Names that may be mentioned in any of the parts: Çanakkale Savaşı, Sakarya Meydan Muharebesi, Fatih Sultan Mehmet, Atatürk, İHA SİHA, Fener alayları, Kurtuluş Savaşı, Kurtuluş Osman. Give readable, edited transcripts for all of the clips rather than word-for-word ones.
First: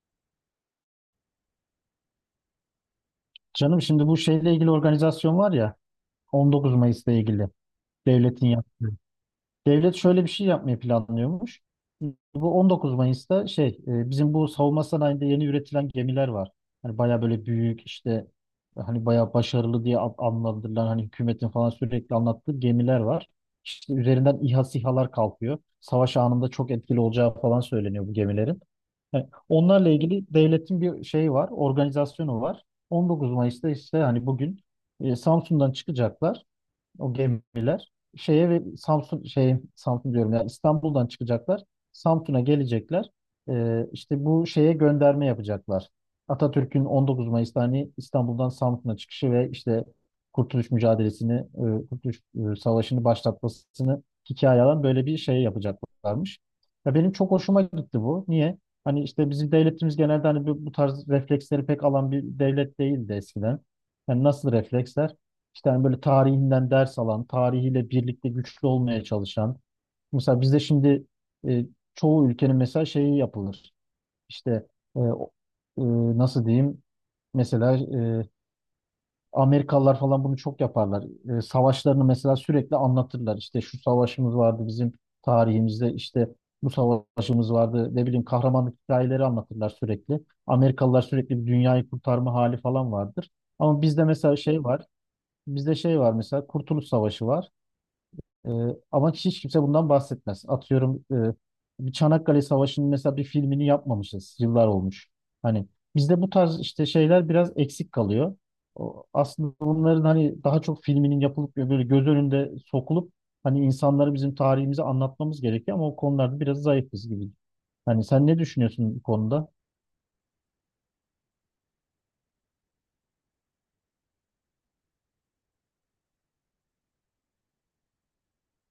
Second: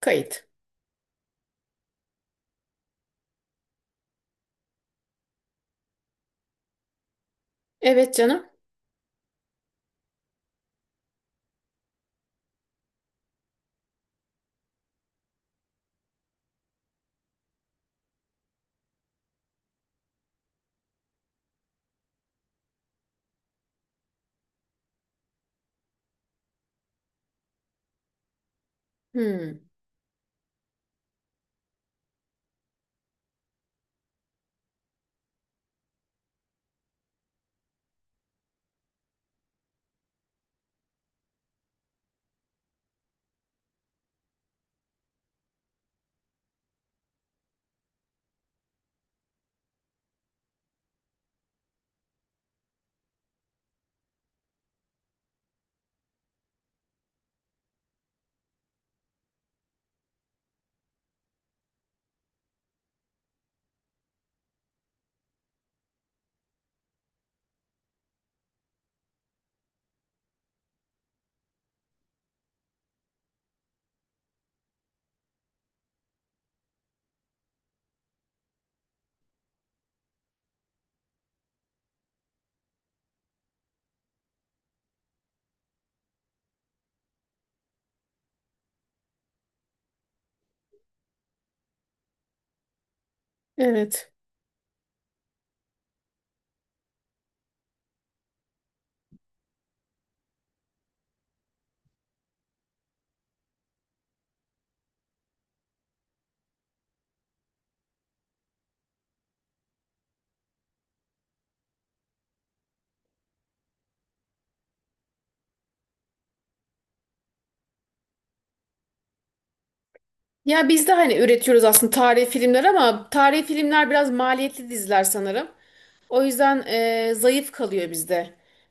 Kayıt. Canım şimdi bu şeyle ilgili organizasyon var ya, 19 Mayıs'la ilgili Evet canım. devletin yaptığı. Devlet şöyle bir şey yapmayı planlıyormuş. Bu 19 Mayıs'ta bizim bu savunma sanayinde yeni üretilen gemiler var. Hani baya böyle büyük işte hani baya başarılı diye adlandırılan, hani hükümetin falan sürekli anlattığı gemiler var. İşte üzerinden İHA SİHA'lar kalkıyor. Savaş anında çok etkili olacağı falan söyleniyor bu gemilerin. Yani Hmm, onlarla ilgili devletin bir şeyi var, organizasyonu var. 19 Mayıs'ta işte hani bugün Samsun'dan çıkacaklar o gemiler şeye, ve Samsun diyorum, yani İstanbul'dan çıkacaklar. Samsun'a gelecekler. İşte bu şeye gönderme yapacaklar. Atatürk'ün 19 Mayıs'ta hani İstanbul'dan Samsun'a çıkışı ve işte Kurtuluş mücadelesini, Kurtuluş Savaşı'nı başlatmasını hikaye alan böyle bir şey yapacaklarmış. Ya benim çok hoşuma gitti bu. Niye? Hani işte bizim devletimiz genelde hani bu tarz refleksleri pek alan bir devlet değildi eskiden. Yani nasıl refleksler? İşte hani böyle tarihinden ders alan, tarihiyle birlikte güçlü olmaya çalışan. Mesela bizde şimdi e, çoğu ülkenin mesela şeyi yapılır. İşte e, o- e, Nasıl diyeyim? Mesela e, Amerikalılar falan bunu çok yaparlar. Savaşlarını mesela sürekli anlatırlar. İşte şu savaşımız vardı bizim tarihimizde, işte bu savaşımız vardı. Ne bileyim, kahramanlık hikayeleri anlatırlar sürekli. Amerikalılar sürekli bir dünyayı kurtarma hali falan vardır. Ama bizde evet. mesela şey var. Bizde şey var mesela, Kurtuluş Savaşı var. Ee, Ama hiç kimse bundan bahsetmez. Atıyorum, bir Çanakkale Savaşı'nın mesela bir filmini yapmamışız. Yıllar olmuş. Hani bizde bu tarz işte şeyler biraz eksik kalıyor. O, aslında bunların hani daha çok filminin yapılıp ve böyle göz önünde sokulup hani insanlara bizim tarihimizi anlatmamız gerekiyor, ama o konularda biraz zayıfız gibi. Hani sen ne düşünüyorsun bu konuda? Ya biz de hani üretiyoruz aslında tarihi filmler ama tarihi filmler biraz maliyetli diziler sanırım. O yüzden zayıf kalıyor bizde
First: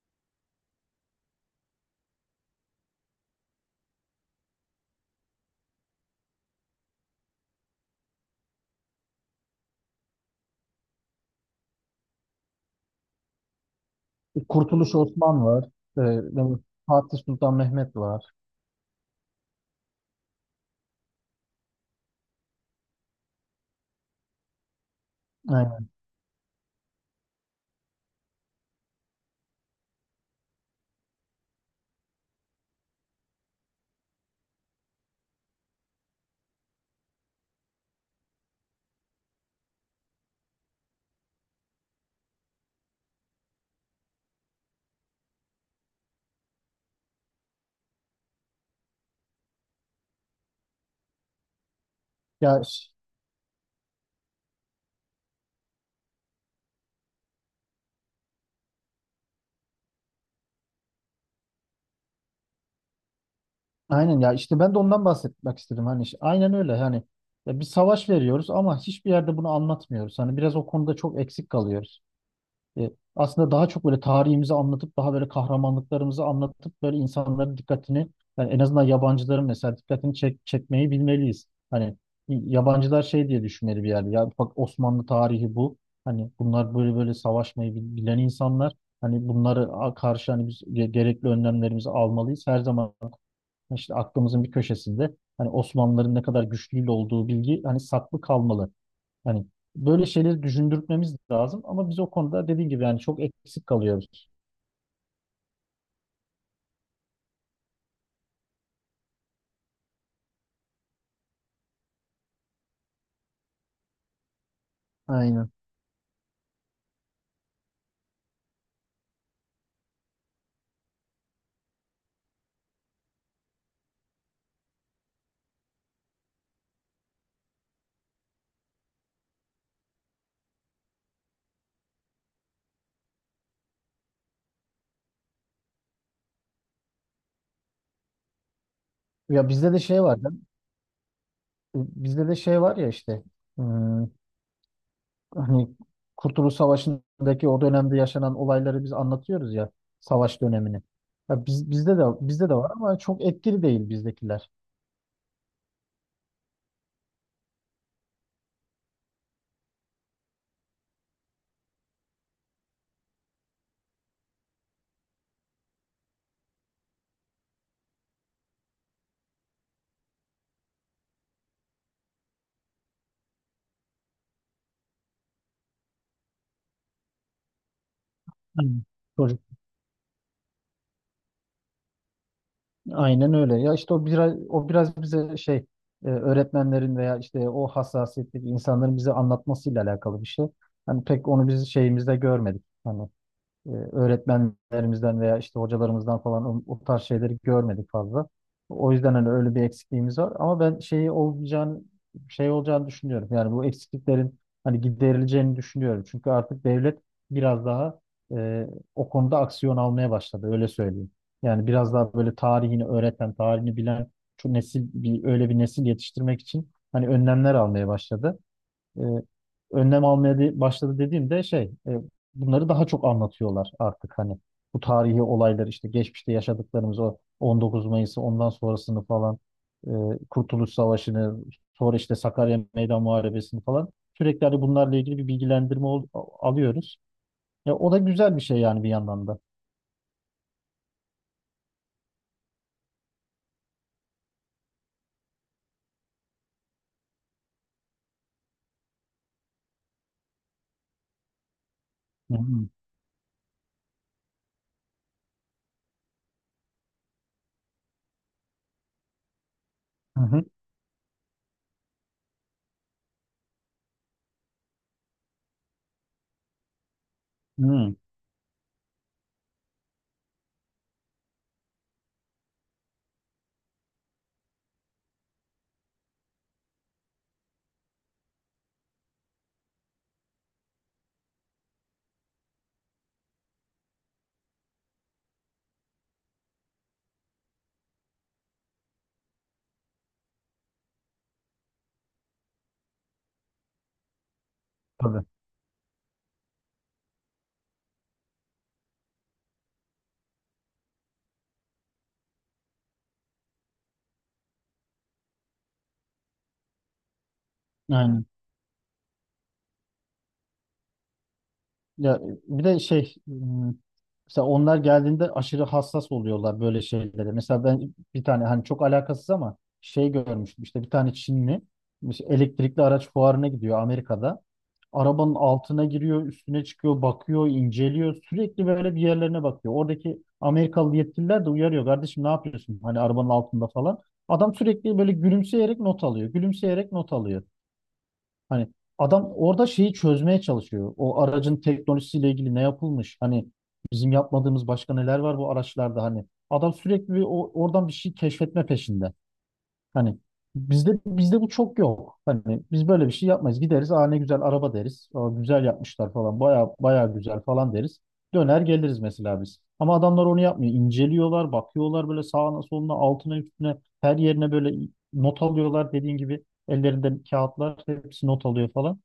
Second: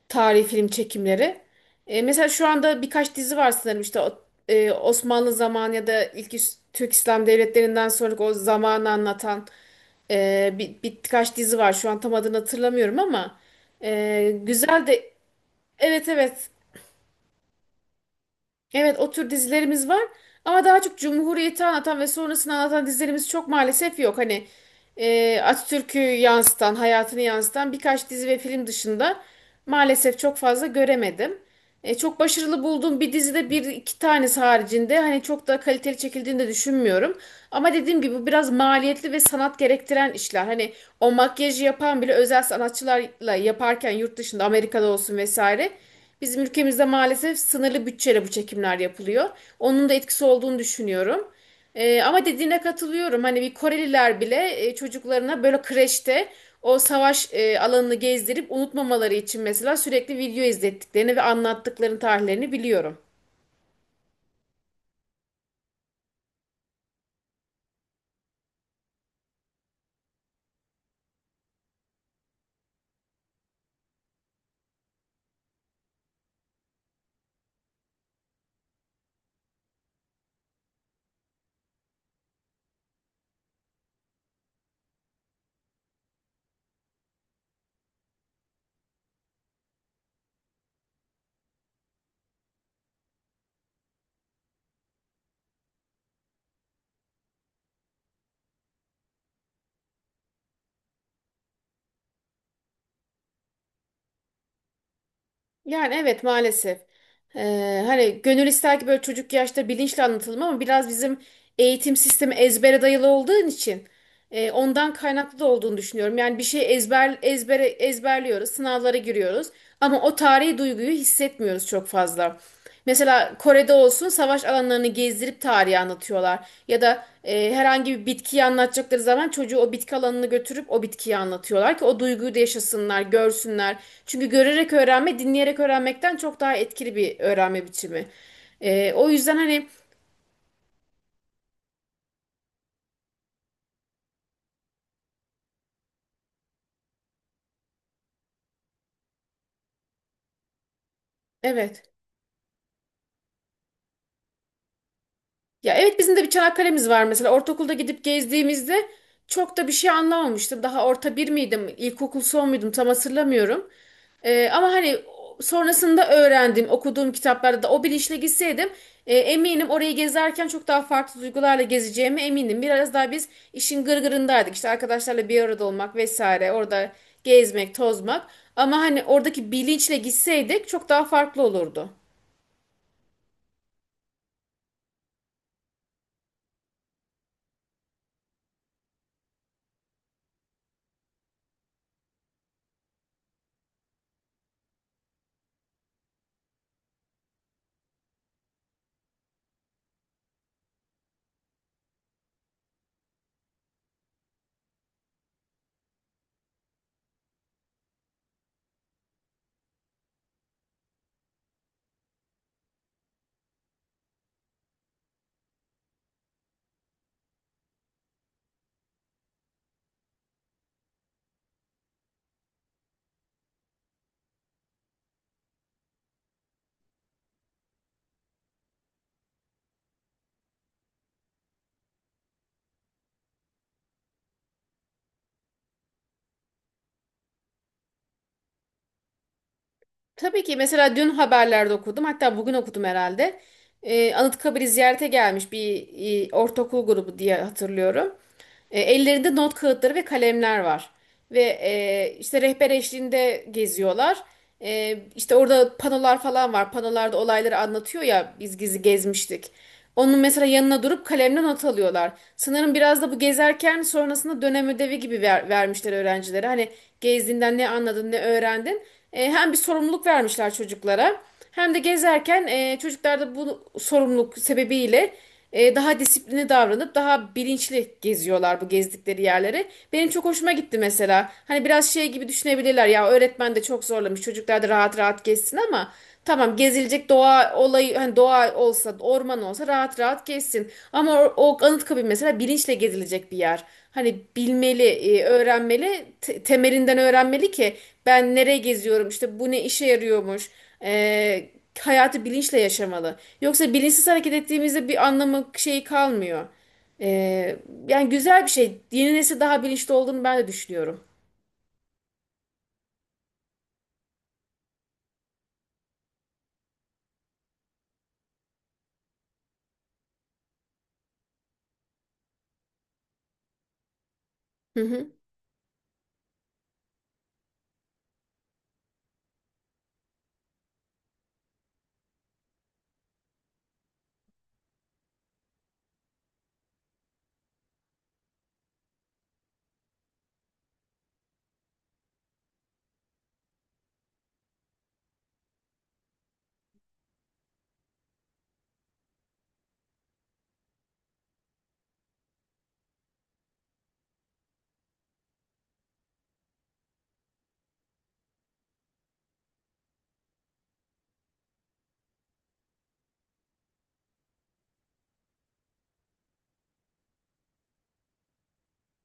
tarihi film çekimleri. Mesela şu anda birkaç dizi var sanırım işte Osmanlı zamanı ya da ilk Türk İslam devletlerinden sonraki o zamanı anlatan bir, birkaç dizi var. Şu an tam adını hatırlamıyorum ama güzel Kurtuluş de Osman var. evet Ee, evet. Fatih Sultan Mehmet var. Evet o tür dizilerimiz var ama daha çok Cumhuriyeti anlatan ve sonrasını anlatan dizilerimiz çok maalesef yok. Hani Aynen. Atatürk'ü yansıtan, hayatını yansıtan birkaç dizi ve film dışında maalesef çok fazla göremedim. Çok başarılı bulduğum bir dizide bir iki tanesi haricinde hani çok da kaliteli çekildiğini de düşünmüyorum. Ama dediğim gibi bu biraz maliyetli ve sanat gerektiren işler. Hani o makyajı yapan bile özel sanatçılarla yaparken yurt dışında Amerika'da olsun vesaire. Bizim ülkemizde maalesef sınırlı bütçeyle bu çekimler yapılıyor. Onun da etkisi olduğunu düşünüyorum. Ama dediğine Ya, katılıyorum. Hani bir Koreliler bile çocuklarına böyle kreşte o savaş alanını gezdirip unutmamaları için mesela sürekli video izlettiklerini ve anlattıklarını, tarihlerini biliyorum. aynen ya, işte ben de ondan bahsetmek istedim. Hani işte aynen öyle, hani ya, bir savaş veriyoruz ama hiçbir yerde bunu anlatmıyoruz. Hani biraz o konuda çok eksik kalıyoruz. E, Aslında daha çok böyle tarihimizi anlatıp, daha böyle kahramanlıklarımızı anlatıp, böyle insanların dikkatini, yani en azından yabancıların mesela dikkatini çekmeyi bilmeliyiz. Hani yabancılar şey diye düşünmeli bir yerde. Ya bak, Osmanlı tarihi bu. Hani bunlar böyle böyle savaşmayı bilen insanlar. Hani bunları karşı hani biz gerekli önlemlerimizi almalıyız. Her zaman işte aklımızın bir köşesinde hani Osmanlıların ne kadar güçlü olduğu bilgi hani saklı kalmalı. Hani böyle şeyleri düşündürtmemiz lazım, ama biz o konuda dediğim gibi yani çok eksik kalıyoruz. Yani evet maalesef. Hani gönül ister ki böyle çocuk yaşta bilinçli anlatılma ama biraz bizim eğitim sistemi ezbere dayalı olduğu için. Ondan kaynaklı da Aynen. olduğunu düşünüyorum. Yani bir şey ezber ezberliyoruz, sınavlara giriyoruz ama o tarihi duyguyu hissetmiyoruz çok fazla. Mesela Kore'de olsun savaş alanlarını gezdirip tarihi anlatıyorlar. Ya da herhangi bir bitkiyi anlatacakları zaman çocuğu o bitki alanını götürüp o bitkiyi anlatıyorlar ki o duyguyu da yaşasınlar, görsünler. Çünkü görerek öğrenme, dinleyerek öğrenmekten çok daha etkili bir öğrenme biçimi. O yüzden Ya hani bizde de şey var. Ya, bizde de şey var ya, işte hmm, hani Kurtuluş Savaşı'ndaki o dönemde yaşanan olayları biz anlatıyoruz ya, savaş dönemini. Ya biz, evet. Bizde de var ama çok etkili değil bizdekiler. Ya evet bizim de bir Çanakkale'miz var mesela. Ortaokulda gidip gezdiğimizde çok da bir şey anlamamıştım. Daha orta bir miydim, ilkokul son muydum tam hatırlamıyorum. Ama hani sonrasında öğrendim, okuduğum kitaplarda da o bilinçle gitseydim eminim orayı gezerken çok daha farklı duygularla gezeceğime eminim. Biraz daha biz işin gırgırındaydık. İşte arkadaşlarla bir arada olmak vesaire, orada gezmek, tozmak. Ama Aynen. hani oradaki bilinçle gitseydik çok daha farklı olurdu. Aynen öyle. Ya işte o biraz bize şey, öğretmenlerin veya işte o hassasiyetteki insanların bize anlatmasıyla alakalı bir şey. Hani pek onu biz şeyimizde görmedik. Hani öğretmenlerimizden veya işte hocalarımızdan falan o tarz şeyleri görmedik fazla. O yüzden hani öyle bir eksikliğimiz var. Ama ben şey olacağını düşünüyorum. Yani bu eksikliklerin hani giderileceğini düşünüyorum. Çünkü artık devlet biraz daha e, o konuda aksiyon almaya başladı. Öyle söyleyeyim. Yani biraz daha böyle tarihini öğreten, tarihini bilen şu nesil, bir öyle bir nesil yetiştirmek için hani önlemler almaya başladı. e, Önlem almaya başladı dediğimde bunları daha çok anlatıyorlar artık hani bu tarihi olaylar, işte geçmişte yaşadıklarımız, o 19 Mayıs'ı, ondan sonrasını falan, e, Kurtuluş Savaşı'nı, sonra işte Sakarya Meydan Muharebesi'ni falan, sürekli hani bunlarla ilgili bir bilgilendirme alıyoruz. Ya o da güzel bir şey yani bir yandan da. Tabii ki mesela dün haberlerde okudum hatta bugün okudum herhalde. Anıtkabir'i ziyarete gelmiş bir ortaokul grubu diye hatırlıyorum. Ellerinde not kağıtları ve kalemler var. Ve Hı işte hı. rehber eşliğinde geziyorlar. İşte orada panolar falan var. Panolarda olayları anlatıyor ya biz gizli gezmiştik. Onun Hı mesela hı. yanına durup kalemle not alıyorlar. Sanırım biraz da bu gezerken sonrasında dönem ödevi gibi vermişler öğrencilere. Hani gezdiğinden ne Hı. anladın, ne öğrendin. Hem bir sorumluluk vermişler çocuklara hem de gezerken çocuklar da bu sorumluluk sebebiyle daha disiplinli davranıp daha bilinçli geziyorlar bu gezdikleri yerleri. Benim çok hoşuma gitti mesela. Hani biraz şey gibi düşünebilirler ya öğretmen de çok zorlamış çocuklar da rahat rahat gezsin ama tamam gezilecek doğa olayı hani doğa olsa orman olsa rahat rahat gezsin. Ama o Anıtkabir mesela bilinçle gezilecek bir yer. Hani bilmeli, Tabii. öğrenmeli, temelinden öğrenmeli ki ben nereye geziyorum, işte bu ne işe yarıyormuş. E, hayatı bilinçle yaşamalı. Yoksa bilinçsiz hareket ettiğimizde bir anlamı şeyi kalmıyor. E, yani Aynen. güzel bir şey. Yeni nesil daha bilinçli olduğunu ben de düşünüyorum. Ya bir de mesela onlar geldiğinde aşırı hassas oluyorlar böyle şeylere. Mesela ben bir tane hani çok alakasız ama şey görmüştüm, işte bir tane Çinli işte elektrikli araç fuarına gidiyor Amerika'da. Hı hı. Arabanın altına giriyor, üstüne çıkıyor, bakıyor, inceliyor. Sürekli böyle bir yerlerine bakıyor. Oradaki Amerikalı yetkililer de uyarıyor. Kardeşim, ne yapıyorsun? Hani arabanın altında falan. Adam sürekli böyle gülümseyerek not alıyor. Gülümseyerek not alıyor. Hani adam orada şeyi çözmeye çalışıyor. O aracın teknolojisiyle ilgili ne yapılmış? Hani bizim yapmadığımız başka neler var bu araçlarda hani? Adam sürekli bir oradan bir şey keşfetme peşinde. Hani bizde bu çok yok. Hani biz böyle bir şey yapmayız. Gideriz, aa ne güzel araba deriz. Aa, güzel yapmışlar falan. Baya baya güzel falan deriz. Döner geliriz mesela biz. Ama adamlar onu yapmıyor. İnceliyorlar, bakıyorlar böyle sağına soluna, altına üstüne, her yerine böyle not alıyorlar dediğin gibi. Ellerinde kağıtlar, hepsi not alıyor falan.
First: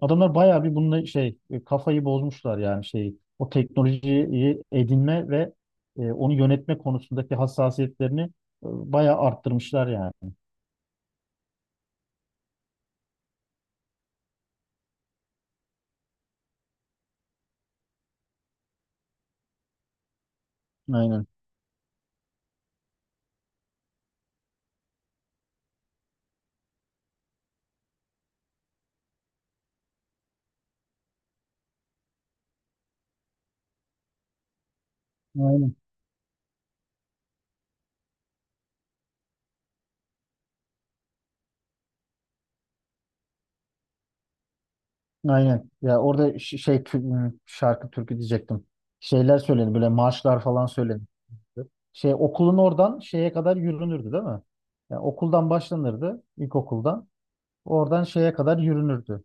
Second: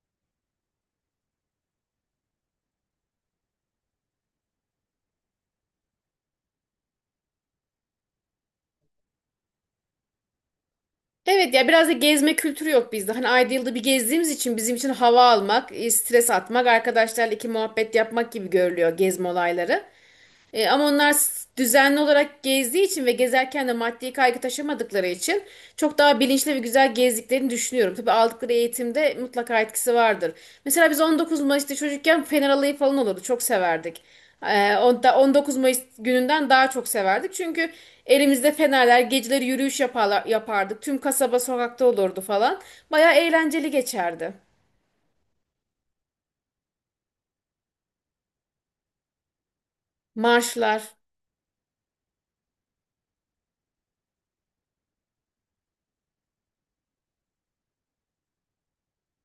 Adamlar bayağı bir bununla kafayı bozmuşlar yani, şey o teknolojiyi edinme ve onu yönetme konusundaki hassasiyetlerini bayağı arttırmışlar yani. Evet ya biraz da gezme kültürü yok bizde. Hani ayda yılda bir gezdiğimiz için bizim için hava almak, stres atmak, arkadaşlarla iki muhabbet yapmak gibi görülüyor gezme olayları. Ama onlar Aynen. Düzenli olarak gezdiği için ve gezerken de maddi kaygı taşımadıkları için çok daha bilinçli ve güzel gezdiklerini düşünüyorum. Tabii aldıkları eğitimde mutlaka etkisi vardır. Mesela biz 19 Mayıs'ta çocukken Fener Alayı falan olurdu. Çok severdik. 19 Aynen. Mayıs gününden daha çok severdik. Çünkü elimizde fenerler, geceleri yürüyüş yapardık. Tüm kasaba sokakta olurdu falan. Bayağı eğlenceli geçerdi. Aynen. Ya orada şarkı türkü diyecektim. Şeyler söyledi böyle, marşlar falan Marşlar. söyledi. Şey, okulun oradan şeye kadar yürünürdü değil mi? Yani okuldan başlanırdı, ilkokuldan. Oradan şeye kadar yürünürdü.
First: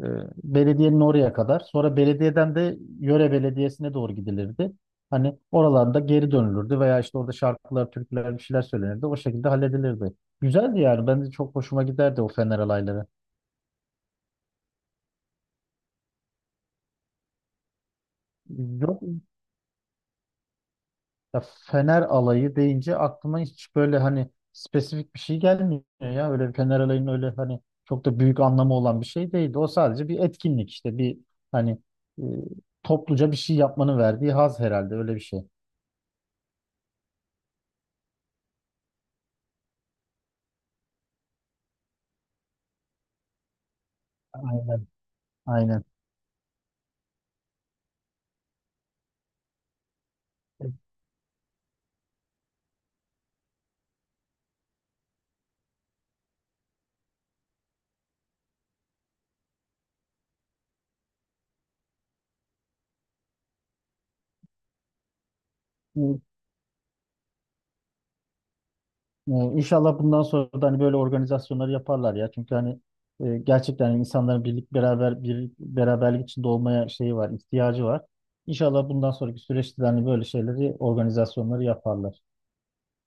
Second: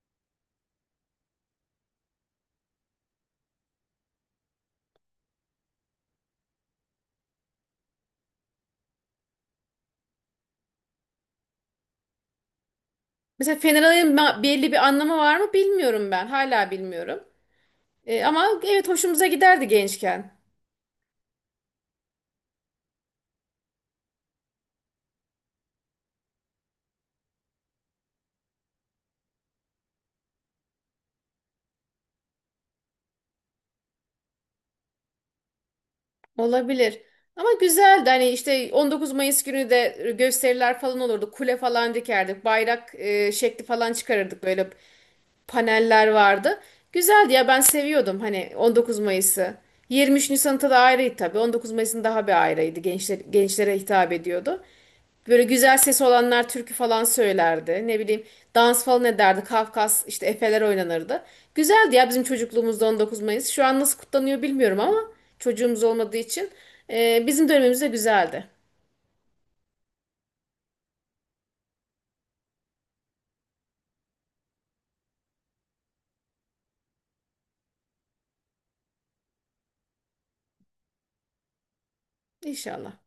Ee, Belediyenin oraya kadar. Sonra belediyeden de yöre belediyesine doğru gidilirdi. Hani oralarda geri dönülürdü veya işte orada şarkılar, türküler, bir şeyler söylenirdi. O şekilde halledilirdi. Güzeldi yani. Ben de çok hoşuma giderdi o Fener alayları. Mesela Fener Alayı'nın belli bir anlamı var mı bilmiyorum ben. Hala bilmiyorum. Ama evet Yok. hoşumuza giderdi gençken. Ya, Fener alayı deyince aklıma hiç böyle hani spesifik bir şey gelmiyor ya. Öyle bir Fener alayının öyle hani çok da büyük anlamı olan bir şey değildi. O sadece bir etkinlik, işte bir, hani e, topluca bir şey yapmanın verdiği haz, herhalde öyle bir şey. Olabilir. Ama güzeldi hani işte 19 Mayıs günü de gösteriler falan olurdu. Kule falan dikerdik. Bayrak şekli falan çıkarırdık. Böyle Aynen. Aynen. paneller vardı. Güzeldi ya ben seviyordum hani 19 Mayıs'ı. 23 Nisan'ta da ayrıydı tabii. 19 Mayıs'ın daha bir ayrıydı. Gençler, gençlere hitap ediyordu. Böyle güzel sesi olanlar türkü falan söylerdi. Ne bileyim dans falan ederdi. Kafkas işte efeler oynanırdı. Güzeldi ya bizim çocukluğumuzda 19 Mayıs. Şu an nasıl kutlanıyor bilmiyorum ama çocuğumuz olmadığı Bu, için. Bizim dönemimizde güzeldi. İnşallah bundan sonra da hani böyle organizasyonları yaparlar ya. Çünkü hani gerçekten insanların birlik beraber bir beraberlik içinde olmaya şeyi var, ihtiyacı var. İnşallah bundan sonraki süreçte de hani böyle şeyleri, organizasyonları yaparlar. İnşallah.